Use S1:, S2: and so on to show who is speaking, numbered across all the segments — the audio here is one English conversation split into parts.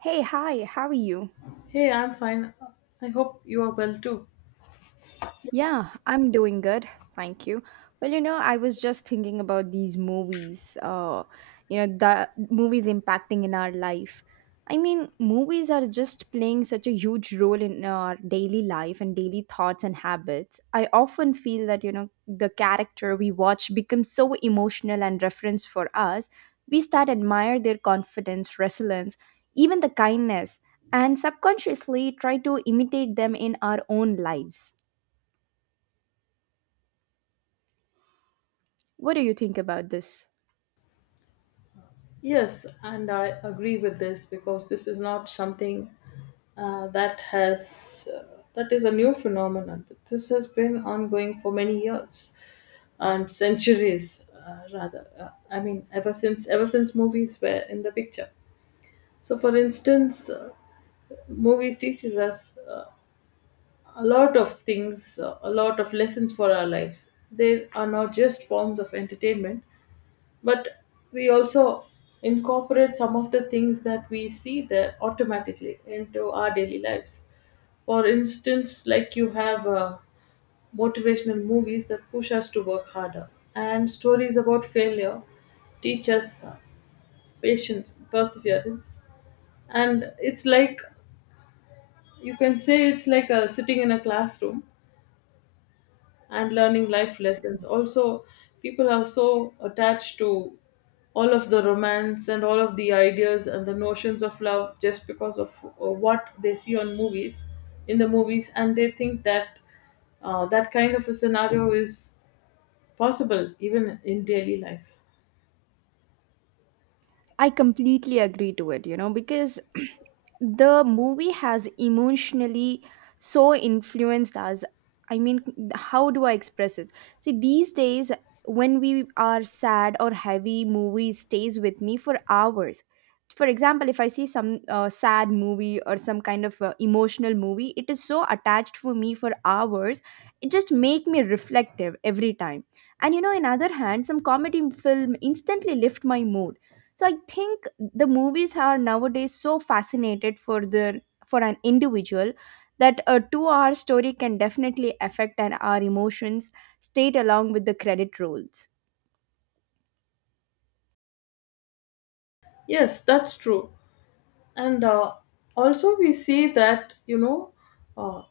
S1: Hey, hi, how are you?
S2: Hey, I'm fine. I hope you are well too.
S1: Yeah, I'm doing good. Thank you. Well, you know, I was just thinking about these movies, you know, the movies impacting in our life. I mean, movies are just playing such a huge role in our daily life and daily thoughts and habits. I often feel that, you know, the character we watch becomes so emotional and reference for us. We start admire their confidence, resilience, even the kindness, and subconsciously try to imitate them in our own lives. What do you think about this?
S2: Yes, and I agree with this because this is not something that has that is a new phenomenon. This has been ongoing for many years and centuries, rather. I mean, ever since movies were in the picture. So, for instance, movies teaches us a lot of things, a lot of lessons for our lives. They are not just forms of entertainment but we also incorporate some of the things that we see there automatically into our daily lives, for instance, like you have motivational movies that push us to work harder, and stories about failure teach us patience, perseverance. And it's like you can say it's like sitting in a classroom and learning life lessons. Also, people are so attached to all of the romance and all of the ideas and the notions of love just because of what they see on movies, in the movies, and they think that that kind of a scenario is possible even in daily life.
S1: I completely agree to it, you know, because the movie has emotionally so influenced us. I mean, how do I express it? See, these days when we are sad or heavy, movie stays with me for hours. For example, if I see some sad movie or some kind of emotional movie, it is so attached for me for hours. It just make me reflective every time. And you know, in other hand, some comedy film instantly lift my mood, so I think the movies are nowadays so fascinated for the for an individual that a 2-hour story can definitely affect an, our emotions state along with the credit rolls
S2: Yes, that's true. And also, we see that, you know, uh,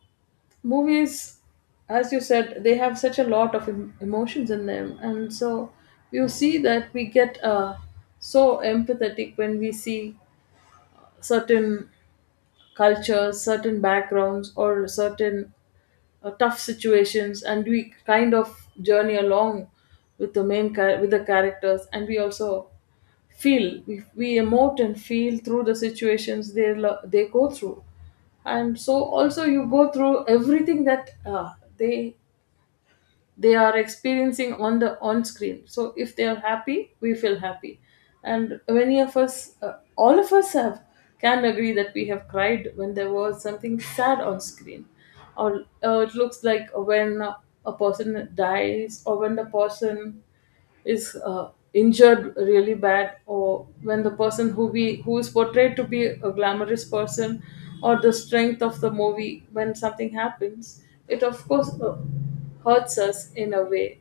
S2: movies, as you said, they have such a lot of emotions in them, and so you see that we get so empathetic when we see certain cultures, certain backgrounds, or certain tough situations, and we kind of journey along with the with the characters, and we also feel, we emote and feel through the situations they they go through. And so also you go through everything that they they are experiencing on the on screen. So if they are happy, we feel happy, and many of us, all of us have, can agree that we have cried when there was something sad on screen, or it looks like when a person dies, or when the person is injured really bad, or when the person who we, who is portrayed to be a glamorous person, or the strength of the movie, when something happens, it of course hurts us in a way.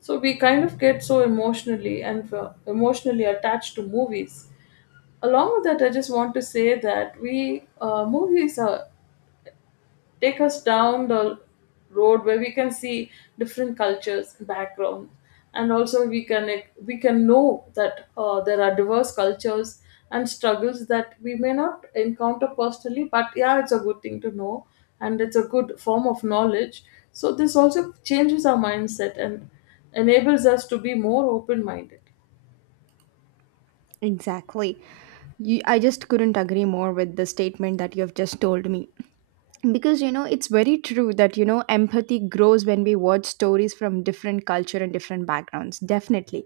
S2: So we kind of get so emotionally and emotionally attached to movies. Along with that, I just want to say that we, movies are, take us down the road where we can see different cultures, background, and also we can, we can know that there are diverse cultures and struggles that we may not encounter personally, but yeah, it's a good thing to know, and it's a good form of knowledge. So this also changes our mindset and enables us to be more open minded.
S1: exactly. You, I just couldn't agree more with the statement that you have just told me. Because, you know, it's very true that, you know, empathy grows when we watch stories from different culture and different backgrounds. Definitely.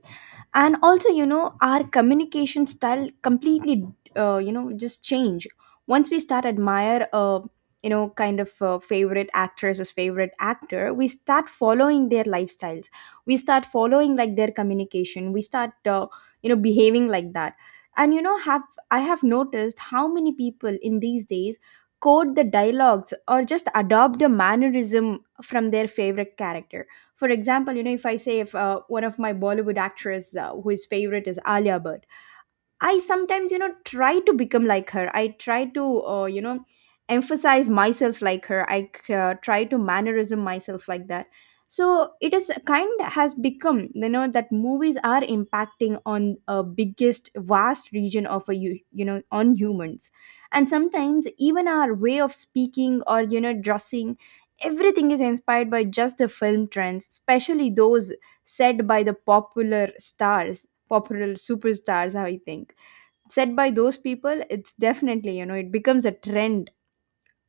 S1: And also, you know, our communication style completely you know just change once we start admire you know kind of favorite actress as favorite actor. We start following their lifestyles, we start following like their communication, we start you know behaving like that. And you know, have I have noticed how many people in these days code the dialogues or just adopt a mannerism from their favorite character. For example, you know, if I say if one of my Bollywood actress who is favorite is Alia Bhatt, I sometimes, you know, try to become like her. I try to, you know, emphasize myself like her. I try to mannerism myself like that. So it is kind has become, you know, that movies are impacting on a biggest vast region of a you, you know, on humans, and sometimes even our way of speaking or you know dressing, everything is inspired by just the film trends, especially those set by the popular stars, popular superstars. I think said by those people, it's definitely you know it becomes a trend.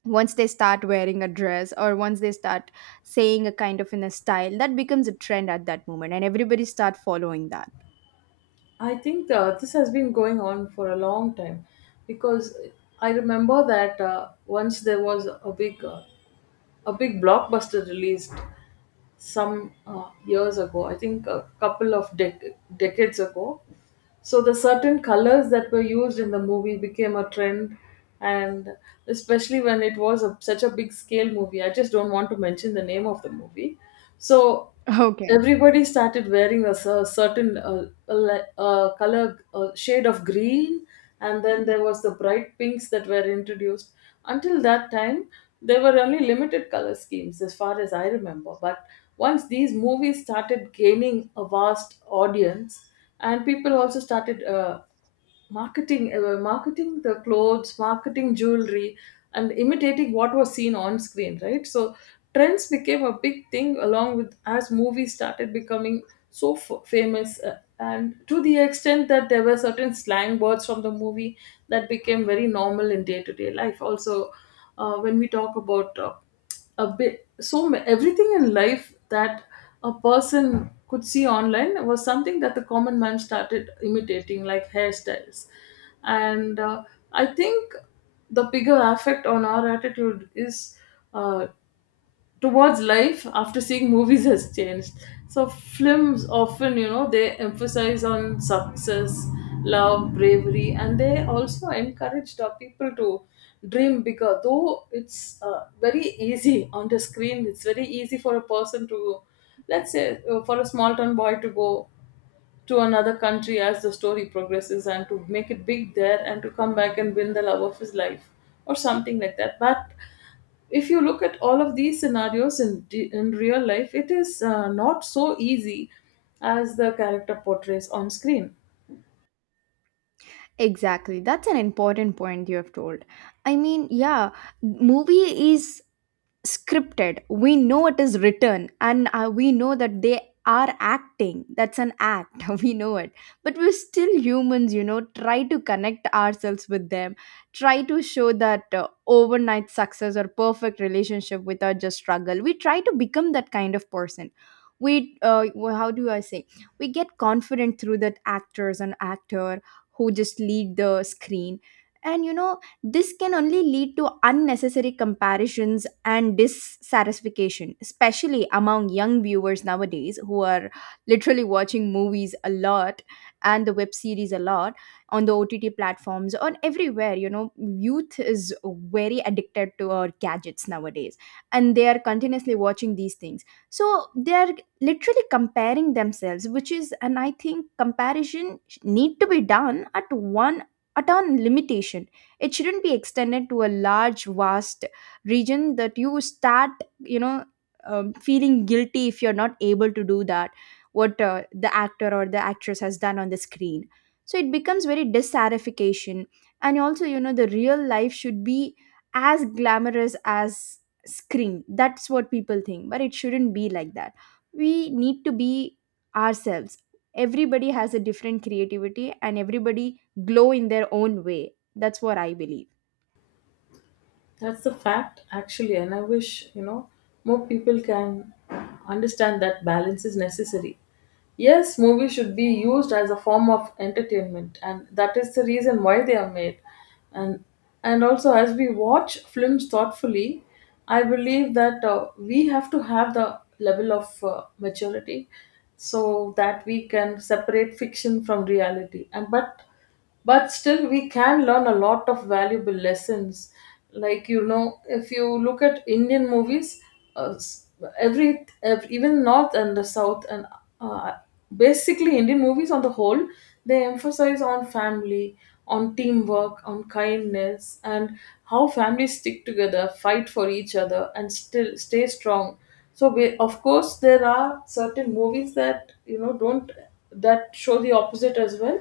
S1: Once they start wearing a dress or once they start saying a kind of in a style, that becomes a trend at that moment and everybody start following that.
S2: I think this has been going on for a long time because I remember that once there was a big blockbuster released some years ago, I think a couple of decades ago. So the certain colors that were used in the movie became a trend, and especially when it was a, such a big scale movie. I just don't want to mention the name of the movie. So
S1: Okay.
S2: everybody started wearing a, certain a, color shade of green, and then there was the bright pinks that were introduced. Until that time, there were only limited color schemes as far as I remember. But once these movies started gaining a vast audience, and people also started marketing, marketing the clothes, marketing jewelry, and imitating what was seen on screen, right? So trends became a big thing along with, as movies started becoming so famous, and to the extent that there were certain slang words from the movie that became very normal in day-to-day life. Also, when we talk about a bit, so everything in life that a person could see online was something that the common man started imitating, like hairstyles. And I think the bigger effect on our attitude is uh, towards life after seeing movies has changed. So films often, you know, they emphasize on success, love, bravery, and they also encourage our people to dream bigger. Though it's very easy on the screen, it's very easy for a person to, let's say, for a small town boy to go to another country as the story progresses and to make it big there and to come back and win the love of his life or something like that. But if you look at all of these scenarios in real life, it is not so easy as the character portrays on screen.
S1: Exactly. That's an important point you have told. I mean, yeah, movie is scripted. We know it is written and we know that they are acting. That's an act. We know it, but we're still humans, you know, try to connect ourselves with them, try to show that overnight success or perfect relationship without just struggle. We try to become that kind of person. We how do I say, we get confident through that actors and actor who just lead the screen. And you know, this can only lead to unnecessary comparisons and dissatisfaction, especially among young viewers nowadays who are literally watching movies a lot and the web series a lot on the OTT platforms or everywhere. You know, youth is very addicted to our gadgets nowadays and they are continuously watching these things. So they are literally comparing themselves, which is, and I think comparison need to be done at one at a limitation. It shouldn't be extended to a large vast region that you start, you know, feeling guilty if you're not able to do that what the actor or the actress has done on the screen. So it becomes very dissatisfaction. And also, you know, the real life should be as glamorous as screen, that's what people think, but it shouldn't be like that. We need to be ourselves. Everybody has a different creativity and everybody glow in their own way. That's what I believe.
S2: That's the fact, actually, and I wish, you know, more people can understand that balance is necessary. Yes, movies should be used as a form of entertainment, and that is the reason why they are made. And and also, as we watch films thoughtfully, I believe that we have to have the level of maturity so that we can separate fiction from reality. And but still we can learn a lot of valuable lessons. Like, you know, if you look at Indian movies, uh, s- every, even north and the south, and uh, basically Indian movies on the whole, they emphasize on family, on teamwork, on kindness, and how families stick together, fight for each other, and still stay strong. So we, of course, there are certain movies that, you know, don't, that show the opposite as well,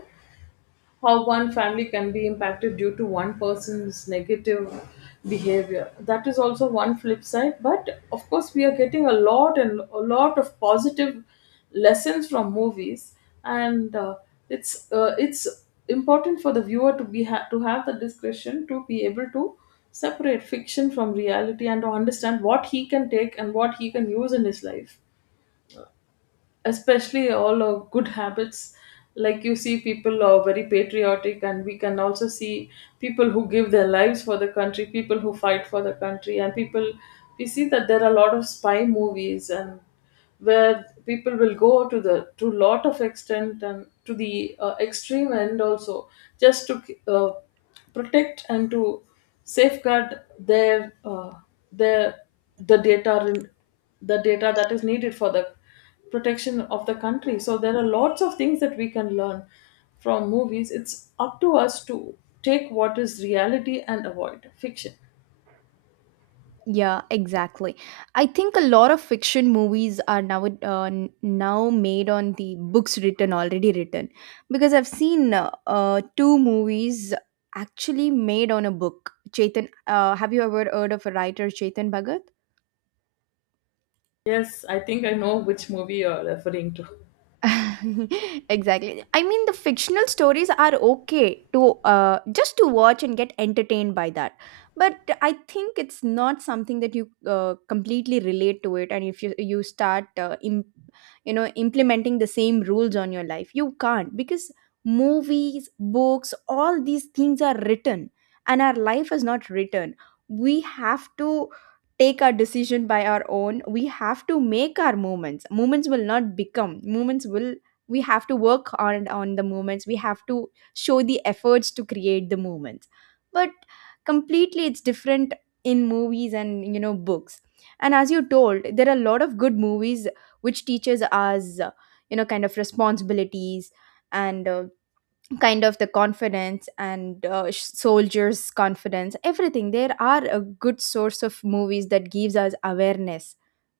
S2: how one family can be impacted due to one person's negative behavior. That is also one flip side. But of course, we are getting a lot and a lot of positive lessons from movies, and it's important for the viewer to be to have the discretion to be able to separate fiction from reality and to understand what he can take and what he can use in his life, especially all our good habits. Like, you see, people are very patriotic, and we can also see people who give their lives for the country, people who fight for the country, and people, we see that there are a lot of spy movies, and where people will go to the, to lot of extent and to the extreme end also, just to uh, protect and to safeguard their their, the data, the data that is needed for the protection of the country. So there are lots of things that we can learn from movies. It's up to us to take what is reality and avoid fiction.
S1: Yeah, exactly. I think a lot of fiction movies are now now made on the books written already written, because I've seen two movies actually made on a book. Chetan, have you ever heard of a writer Chetan Bhagat?
S2: Yes, I think I know which movie you're referring to.
S1: Exactly. I mean, the fictional stories are okay to just to watch and get entertained by that. But I think it's not something that you completely relate to it. And if you start, you know, implementing the same rules on your life, you can't, because movies, books, all these things are written, and our life is not written. We have to take our decision by our own. We have to make our moments. Moments will not become moments will, we have to work on the moments. We have to show the efforts to create the moments. But completely it's different in movies and you know books. And as you told, there are a lot of good movies which teaches us you know kind of responsibilities and kind of the confidence and soldiers confidence, everything. There are a good source of movies that gives us awareness,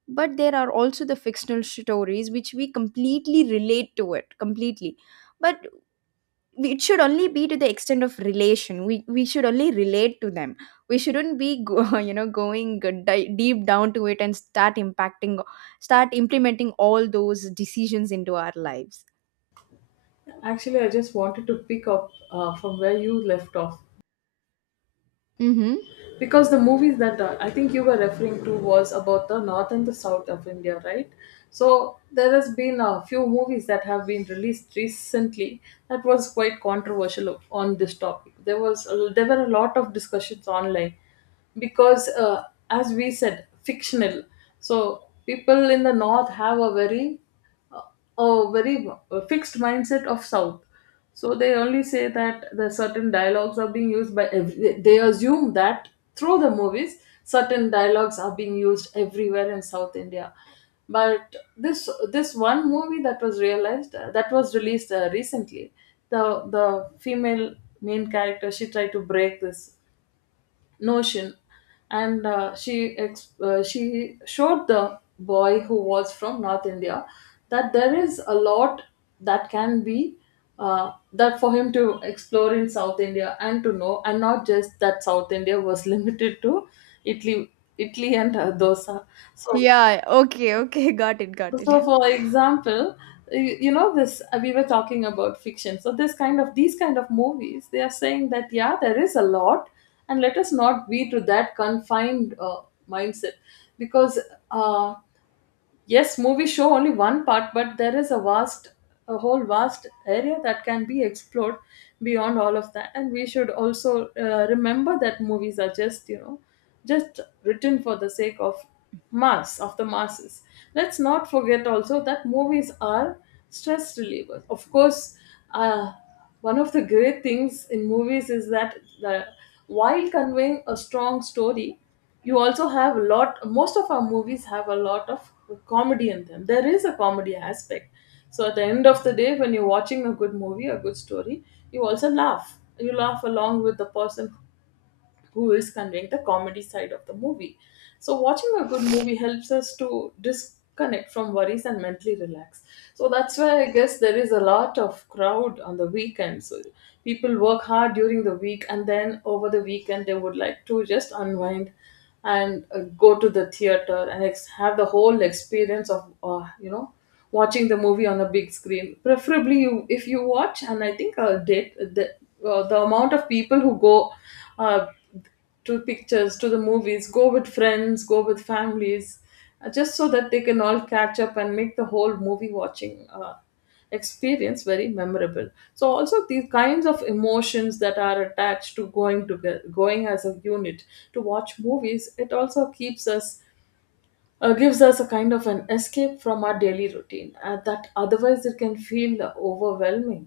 S1: but there are also the fictional stories which we completely relate to it completely. But it should only be to the extent of relation. We should only relate to them. We shouldn't be go, you know, going deep down to it and start impacting, start implementing all those decisions into our lives.
S2: Actually, I just wanted to pick up from where you left off,
S1: Mhm.
S2: because the movies that I think you were referring to was about the north and the south of India, right? So there has been a few movies that have been released recently that was quite controversial on this topic. There was, there were a lot of discussions online because as we said, fictional. So people in the north have a very, a very fixed mindset of south, so they only say that the certain dialogues are being used by every, they assume that through the movies certain dialogues are being used everywhere in south India. But this one movie that was realized that was released recently, the the female main character, she tried to break this notion, and she she showed the boy who was from north India that there is a lot that can be that, for him to explore in south India, and to know, and not just that south India was limited to italy, italy, and dosa. So,
S1: Yeah. Okay, okay. Got it, got it.
S2: so, for example, you know this we were talking about fiction. So this kind of, these kind of movies, they are saying that yeah, there is a lot, and let us not be to that confined mindset, because uh, yes, movies show only one part, but there is a vast, a whole vast area that can be explored beyond all of that. And we should also remember that movies are just, you know, just written for the sake of mass, of the masses. Let's not forget also that movies are stress relievers, of course. uh, One of the great things in movies is that the, while conveying a strong story, you also have a lot, most of our movies have a lot of comedy in them, there is a comedy aspect. So at the end of the day, when you're watching a good movie, a good story, you also laugh, you laugh along with the person who is conveying the comedy side of the movie. So, watching a good movie helps us to disconnect from worries and mentally relax. So, that's why I guess there is a lot of crowd on the weekend. So, people work hard during the week and then over the weekend they would like to just unwind and go to the theater and have the whole experience of watching the movie on a big screen preferably you if you watch. And I think the amount of people who go uh, to pictures, to the movies, go with friends, go with families, just so that they can all catch up and make the whole movie watching experience very memorable. So also these kinds of emotions that are attached to going together, going as a unit to watch movies, it also keeps us gives us a kind of an escape from our daily routine, that otherwise it can feel overwhelming.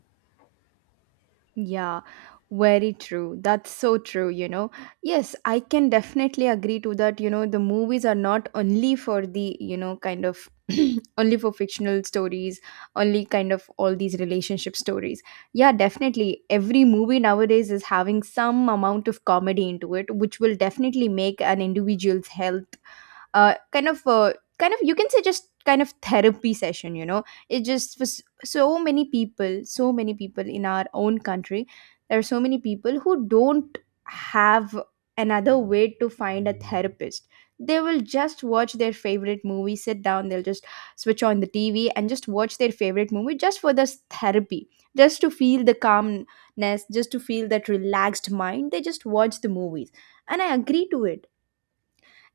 S1: Yeah, very true. That's so true, you know. Yes, I can definitely agree to that. You know, the movies are not only for the, you know, kind of only for fictional stories, only kind of all these relationship stories. Yeah, definitely. Every movie nowadays is having some amount of comedy into it, which will definitely make an individual's health uh, kind of uh, kind of you can say just kind of therapy session, you know. It just was so many people, so many people in our own country, there are so many people who don't have another way to find a therapist. They will just watch their favorite movie, sit down, they'll just switch on the TV and just watch their favorite movie just for this therapy, just to feel the calmness, just to feel that relaxed mind, they just watch the movies. And I agree to it.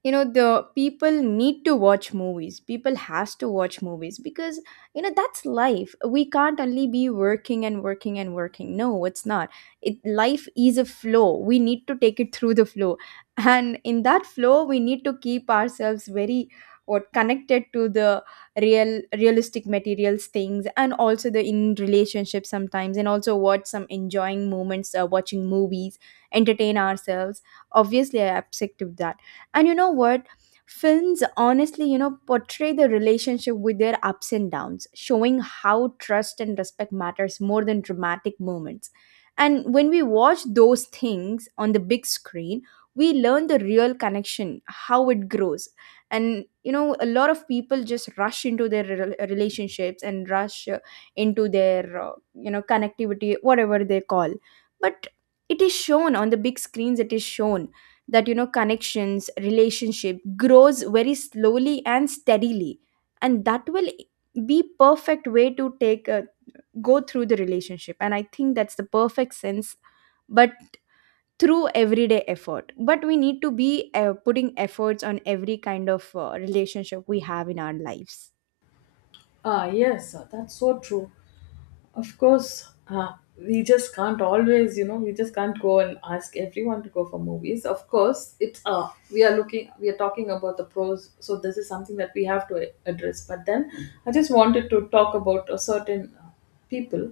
S1: You know, the people need to watch movies, people has to watch movies, because you know that's life. We can't only be working and working and working. No, it's not, it life is a flow. We need to take it through the flow. And in that flow, we need to keep ourselves very what connected to the real realistic materials things and also the in relationship sometimes and also watch some enjoying moments watching movies, entertain ourselves. Obviously, I accept that. And you know what? Films honestly, you know, portray the relationship with their ups and downs, showing how trust and respect matters more than dramatic moments. And when we watch those things on the big screen, we learn the real connection, how it grows. And you know, a lot of people just rush into their relationships and rush into their, you know, connectivity, whatever they call. But it is shown on the big screens, it is shown that you know connections relationship grows very slowly and steadily, and that will be perfect way to take a, go through the relationship. And I think that's the perfect sense, but through everyday effort. But we need to be putting efforts on every kind of relationship we have in our lives.
S2: Ah, yes, that's so true. Of course, we just can't always, you know, we just can't go and ask everyone to go for movies. Of course, it's we are looking, we are talking about the pros, so this is something that we have to address. But then, I just wanted to talk about a certain people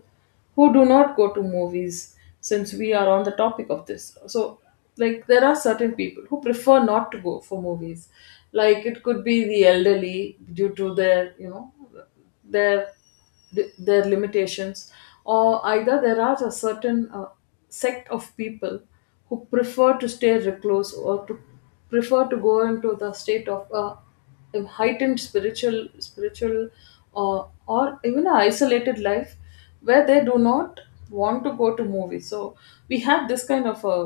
S2: who do not go to movies, since we are on the topic of this. So, like, there are certain people who prefer not to go for movies. Like, it could be the elderly due to their, you know, their their limitations, or either there are a certain sect of people who prefer to stay recluse, or to prefer to go into the state of a heightened spiritual or even an isolated life where they do not want to go to movies. So we have this kind of a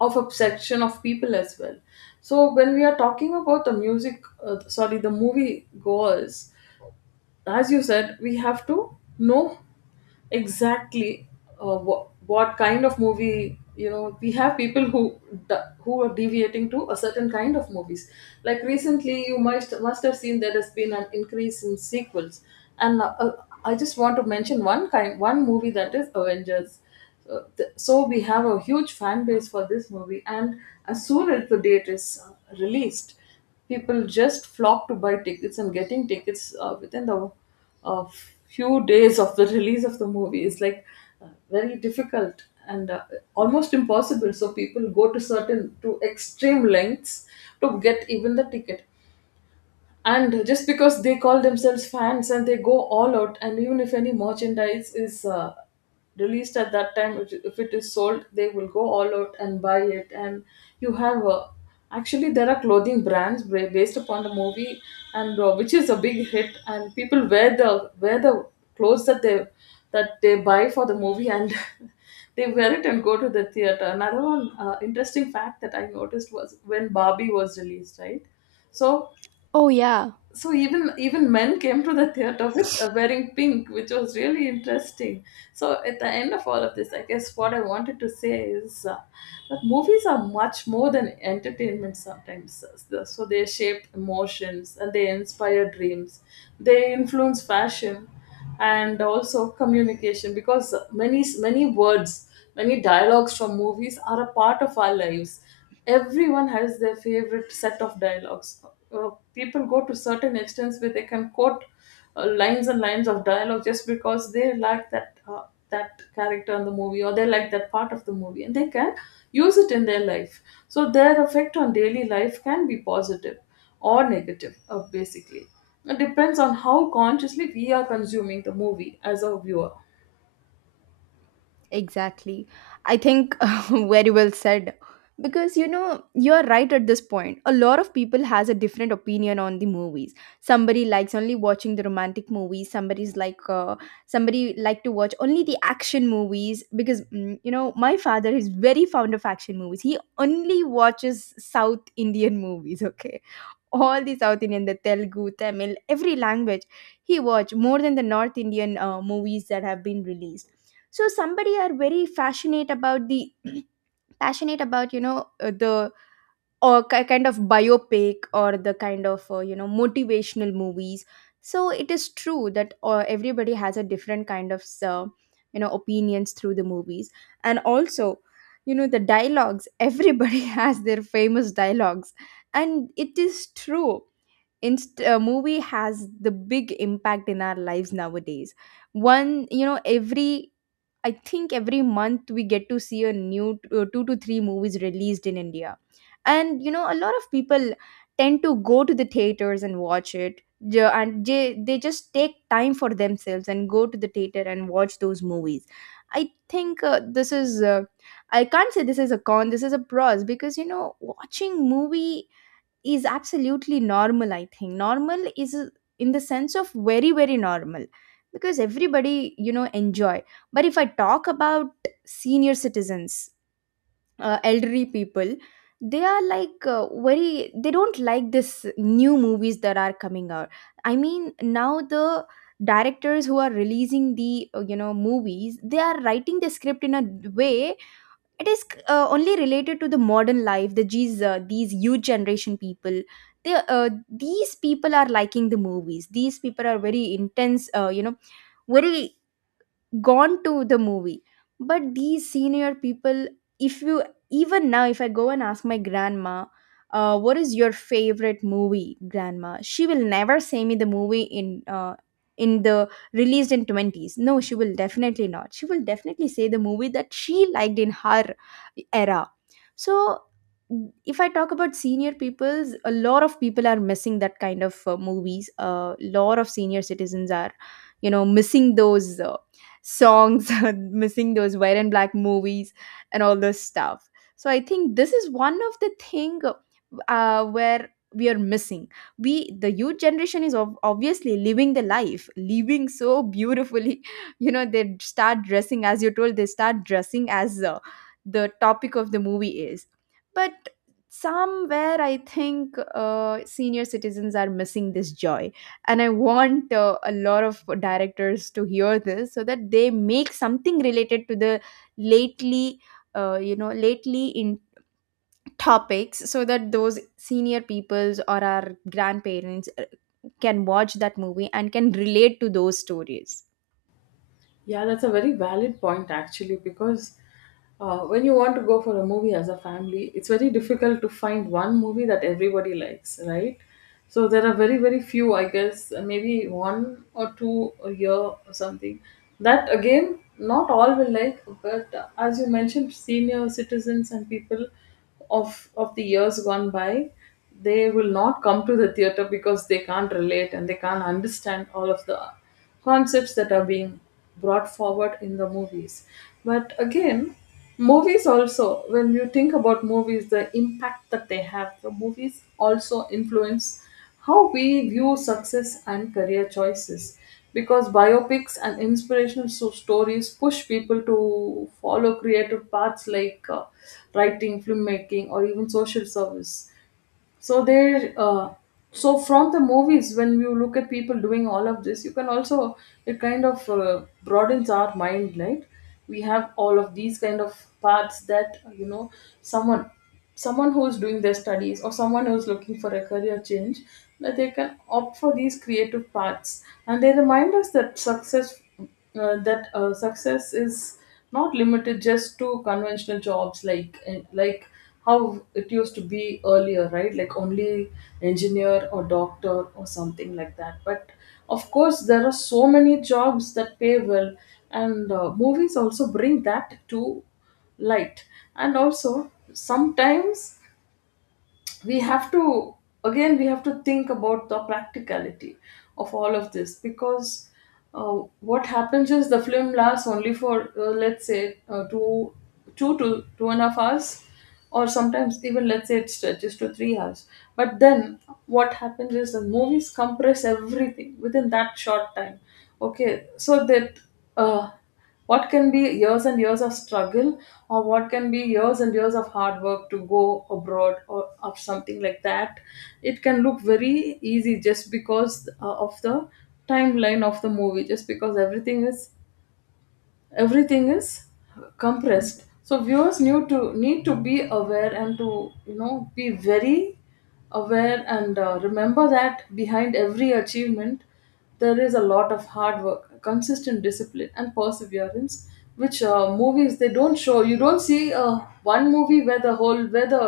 S2: section of people as well. So when we are talking about the music, sorry, the movie goers, as you said, we have to know exactly what kind of movie, you know. We have people who who are deviating to a certain kind of movies. Like recently, you must have seen there has been an increase in sequels, and I just want to mention one kind, one movie, that is Avengers. So so we have a huge fan base for this movie, and as soon as the date is released, people just flock to buy tickets, and getting tickets within the a few days of the release of the movie is like very difficult and almost impossible. So people go to certain, to extreme lengths to get even the ticket, and just because they call themselves fans, and they go all out, and even if any merchandise is released at that time which, if it is sold, they will go all out and buy it. And you have actually, there are clothing brands based upon the movie, and which is a big hit, and people wear the clothes that they buy for the movie, and they wear it and go to the theater. Another one interesting fact that I noticed was when Barbie was released, right? So
S1: Oh, yeah.
S2: so even even men came to the theater with wearing pink, which was really interesting. So at the end of all of this, I guess what I wanted to say is, that movies are much more than entertainment sometimes. So so they shape emotions, and they inspire dreams, they influence fashion and also communication, because many many words, many dialogues from movies are a part of our lives. Everyone has their favorite set of dialogues. Uh, People go to certain extents where they can quote lines and lines of dialogue just because they like that that character in the movie, or they like that part of the movie, and they can use it in their life. So their effect on daily life can be positive or negative, basically. It depends on how consciously we are consuming the movie as a viewer.
S1: Exactly. I think very well said. Because you know, you're right at this point. A lot of people has a different opinion on the movies. Somebody likes only watching the romantic movies. Somebody's like, somebody like to watch only the action movies because mm, you know my father is very fond of action movies. He only watches South Indian movies. Okay, all the South Indian, the Telugu, Tamil, every language. He watched more than the North Indian movies that have been released. So somebody are very passionate about the passionate about you know the or kind of biopic or the kind of you know motivational movies. So it is true that everybody has a different kind of you know opinions through the movies, and also you know the dialogues. Everybody has their famous dialogues, and it is true movie has the big impact in our lives nowadays. One you know every I think every month we get to see a new two to three movies released in India. And you know, a lot of people tend to go to the theaters and watch it. And they just take time for themselves and go to the theater and watch those movies. I think this is, I can't say this is a con, this is a pros, because you know watching movie is absolutely normal. I think normal is, in the sense of very normal, because everybody, you know, enjoy. But if I talk about senior citizens, elderly people, they are like very, they don't like this new movies that are coming out. I mean, now the directors who are releasing the movies, they are writing the script in a way it is only related to the modern life. These these youth generation people, they these people are liking the movies. These people are very intense, very gone to the movie. But these senior people, if you, even now if I go and ask my grandma, what is your favorite movie, grandma, she will never say me the movie in the released in 20s. No, she will definitely not. She will definitely say the movie that she liked in her era. So if I talk about senior peoples, a lot of people are missing that kind of movies. A lot of senior citizens are, you know, missing those songs, missing those white and black movies and all this stuff. So I think this is one of the thing where we are missing. We the youth generation is obviously living the life, living so beautifully. You know, they start dressing as you told, they start dressing as the topic of the movie is. But somewhere I think senior citizens are missing this joy, and I want a lot of directors to hear this so that they make something related to the lately, lately in topics, so that those senior peoples or our grandparents can watch that movie and can relate to those stories.
S2: Yeah, that's a very valid point actually, because when you want to go for a movie as a family, it's very difficult to find one movie that everybody likes, right? So there are very, very few, I guess, maybe one or two a year or something. That again, not all will like, but as you mentioned, senior citizens and people of the years gone by, they will not come to the theater because they can't relate and they can't understand all of the concepts that are being brought forward in the movies. But again, movies also, when you think about movies, the impact that they have, the movies also influence how we view success and career choices. Because biopics and inspirational stories push people to follow creative paths like writing, filmmaking, or even social service. So there so from the movies, when you look at people doing all of this, you can also, it kind of broadens our mind, right? We have all of these kind of paths that, you know, someone someone who's doing their studies, or someone who's looking for a career change, that they can opt for these creative paths, and they remind us that success, that success is not limited just to conventional jobs like like how it used to be earlier, right? Like only engineer or doctor or something like that, but of course there are so many jobs that pay well, and movies also bring that to light. And also sometimes we have to, again, we have to think about the practicality of all of this. Because what happens is the film lasts only for, let's say, 2 to 2.5 hours, or sometimes even, let's say, it stretches to 3 hours. But then what happens is the movies compress everything within that short time. Okay, so that uh, what can be years and years of struggle, or what can be years and years of hard work to go abroad or of something like that, it can look very easy just because of the timeline of the movie, just because everything is compressed. So viewers need to be aware, and to, you know, be very aware, and remember that behind every achievement there is a lot of hard work, consistent discipline, and perseverance, which movies they don't show. You don't see one movie where the whole, where the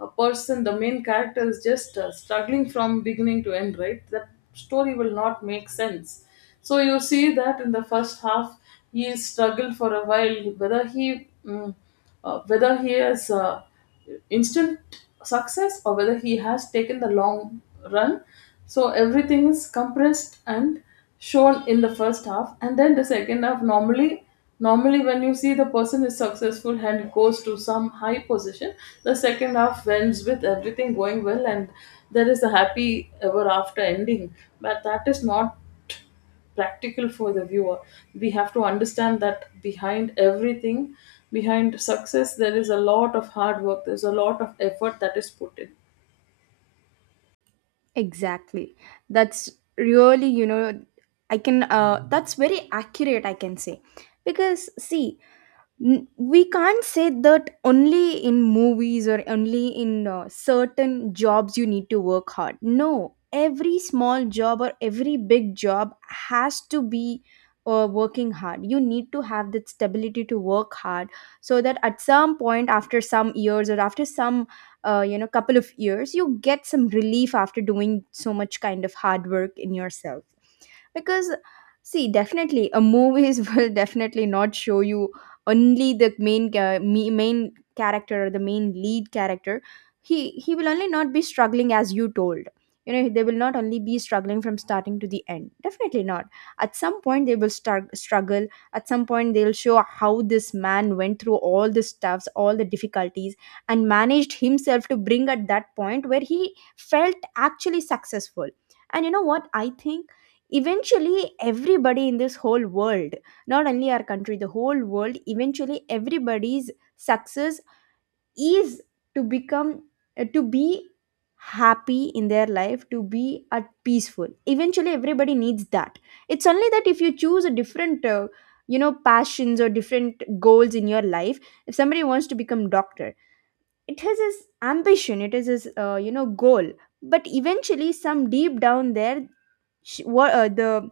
S2: a person, the main character, is just struggling from beginning to end, right? That story will not make sense. So you see that in the first half he struggled for a while, whether he whether he has instant success, or whether he has taken the long run. So everything is compressed and shown in the first half, and then the second half, normally normally when you see, the person is successful and goes to some high position. The second half ends with everything going well, and there is a happy ever after ending. But that is not practical for the viewer. We have to understand that behind everything, behind success, there is a lot of hard work, there's a lot of effort that is put in.
S1: Exactly. That's really, you know, I can, that's very accurate, I can say. Because, see, we can't say that only in movies or only in certain jobs you need to work hard. No, every small job or every big job has to be working hard. You need to have that stability to work hard, so that at some point, after some years or after some, couple of years, you get some relief after doing so much kind of hard work in yourself. Because see, definitely a movies will definitely not show you only the main main character or the main lead character. He will only not be struggling. As you told, you know, they will not only be struggling from starting to the end. Definitely not. At some point they will start struggle, at some point they'll show how this man went through all the stuffs, all the difficulties, and managed himself to bring at that point where he felt actually successful. And you know what I think? Eventually, everybody in this whole world, not only our country, the whole world, eventually everybody's success is to become, to be happy in their life, to be at peaceful. Eventually, everybody needs that. It's only that if you choose a different, you know, passions or different goals in your life, if somebody wants to become doctor, it is his ambition, it is his, you know, goal. But eventually, some deep down there, she, what, the,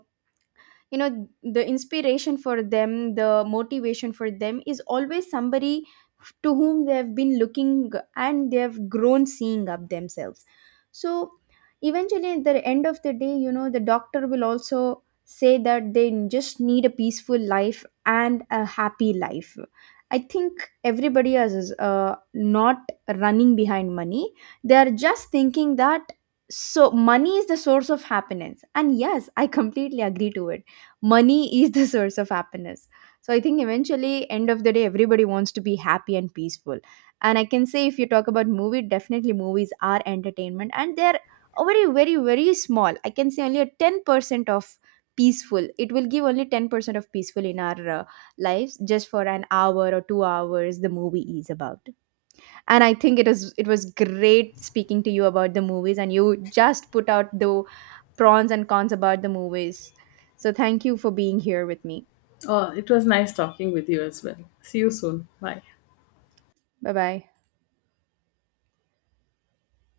S1: you know, the inspiration for them, the motivation for them is always somebody to whom they have been looking and they have grown seeing up themselves. So eventually, at the end of the day, you know, the doctor will also say that they just need a peaceful life and a happy life. I think everybody else is not running behind money. They are just thinking that so money is the source of happiness, and yes, I completely agree to it. Money is the source of happiness. So I think eventually, end of the day, everybody wants to be happy and peaceful. And I can say, if you talk about movie, definitely movies are entertainment, and they're a very small, I can say only a 10% of peaceful, it will give only 10% of peaceful in our lives just for an hour or 2 hours the movie is about. And I think it is, it was great speaking to you about the movies, and you just put out the pros and cons about the movies. So thank you for being here with me.
S2: Oh, it was nice talking with you as well. See you soon. Bye.
S1: Bye bye.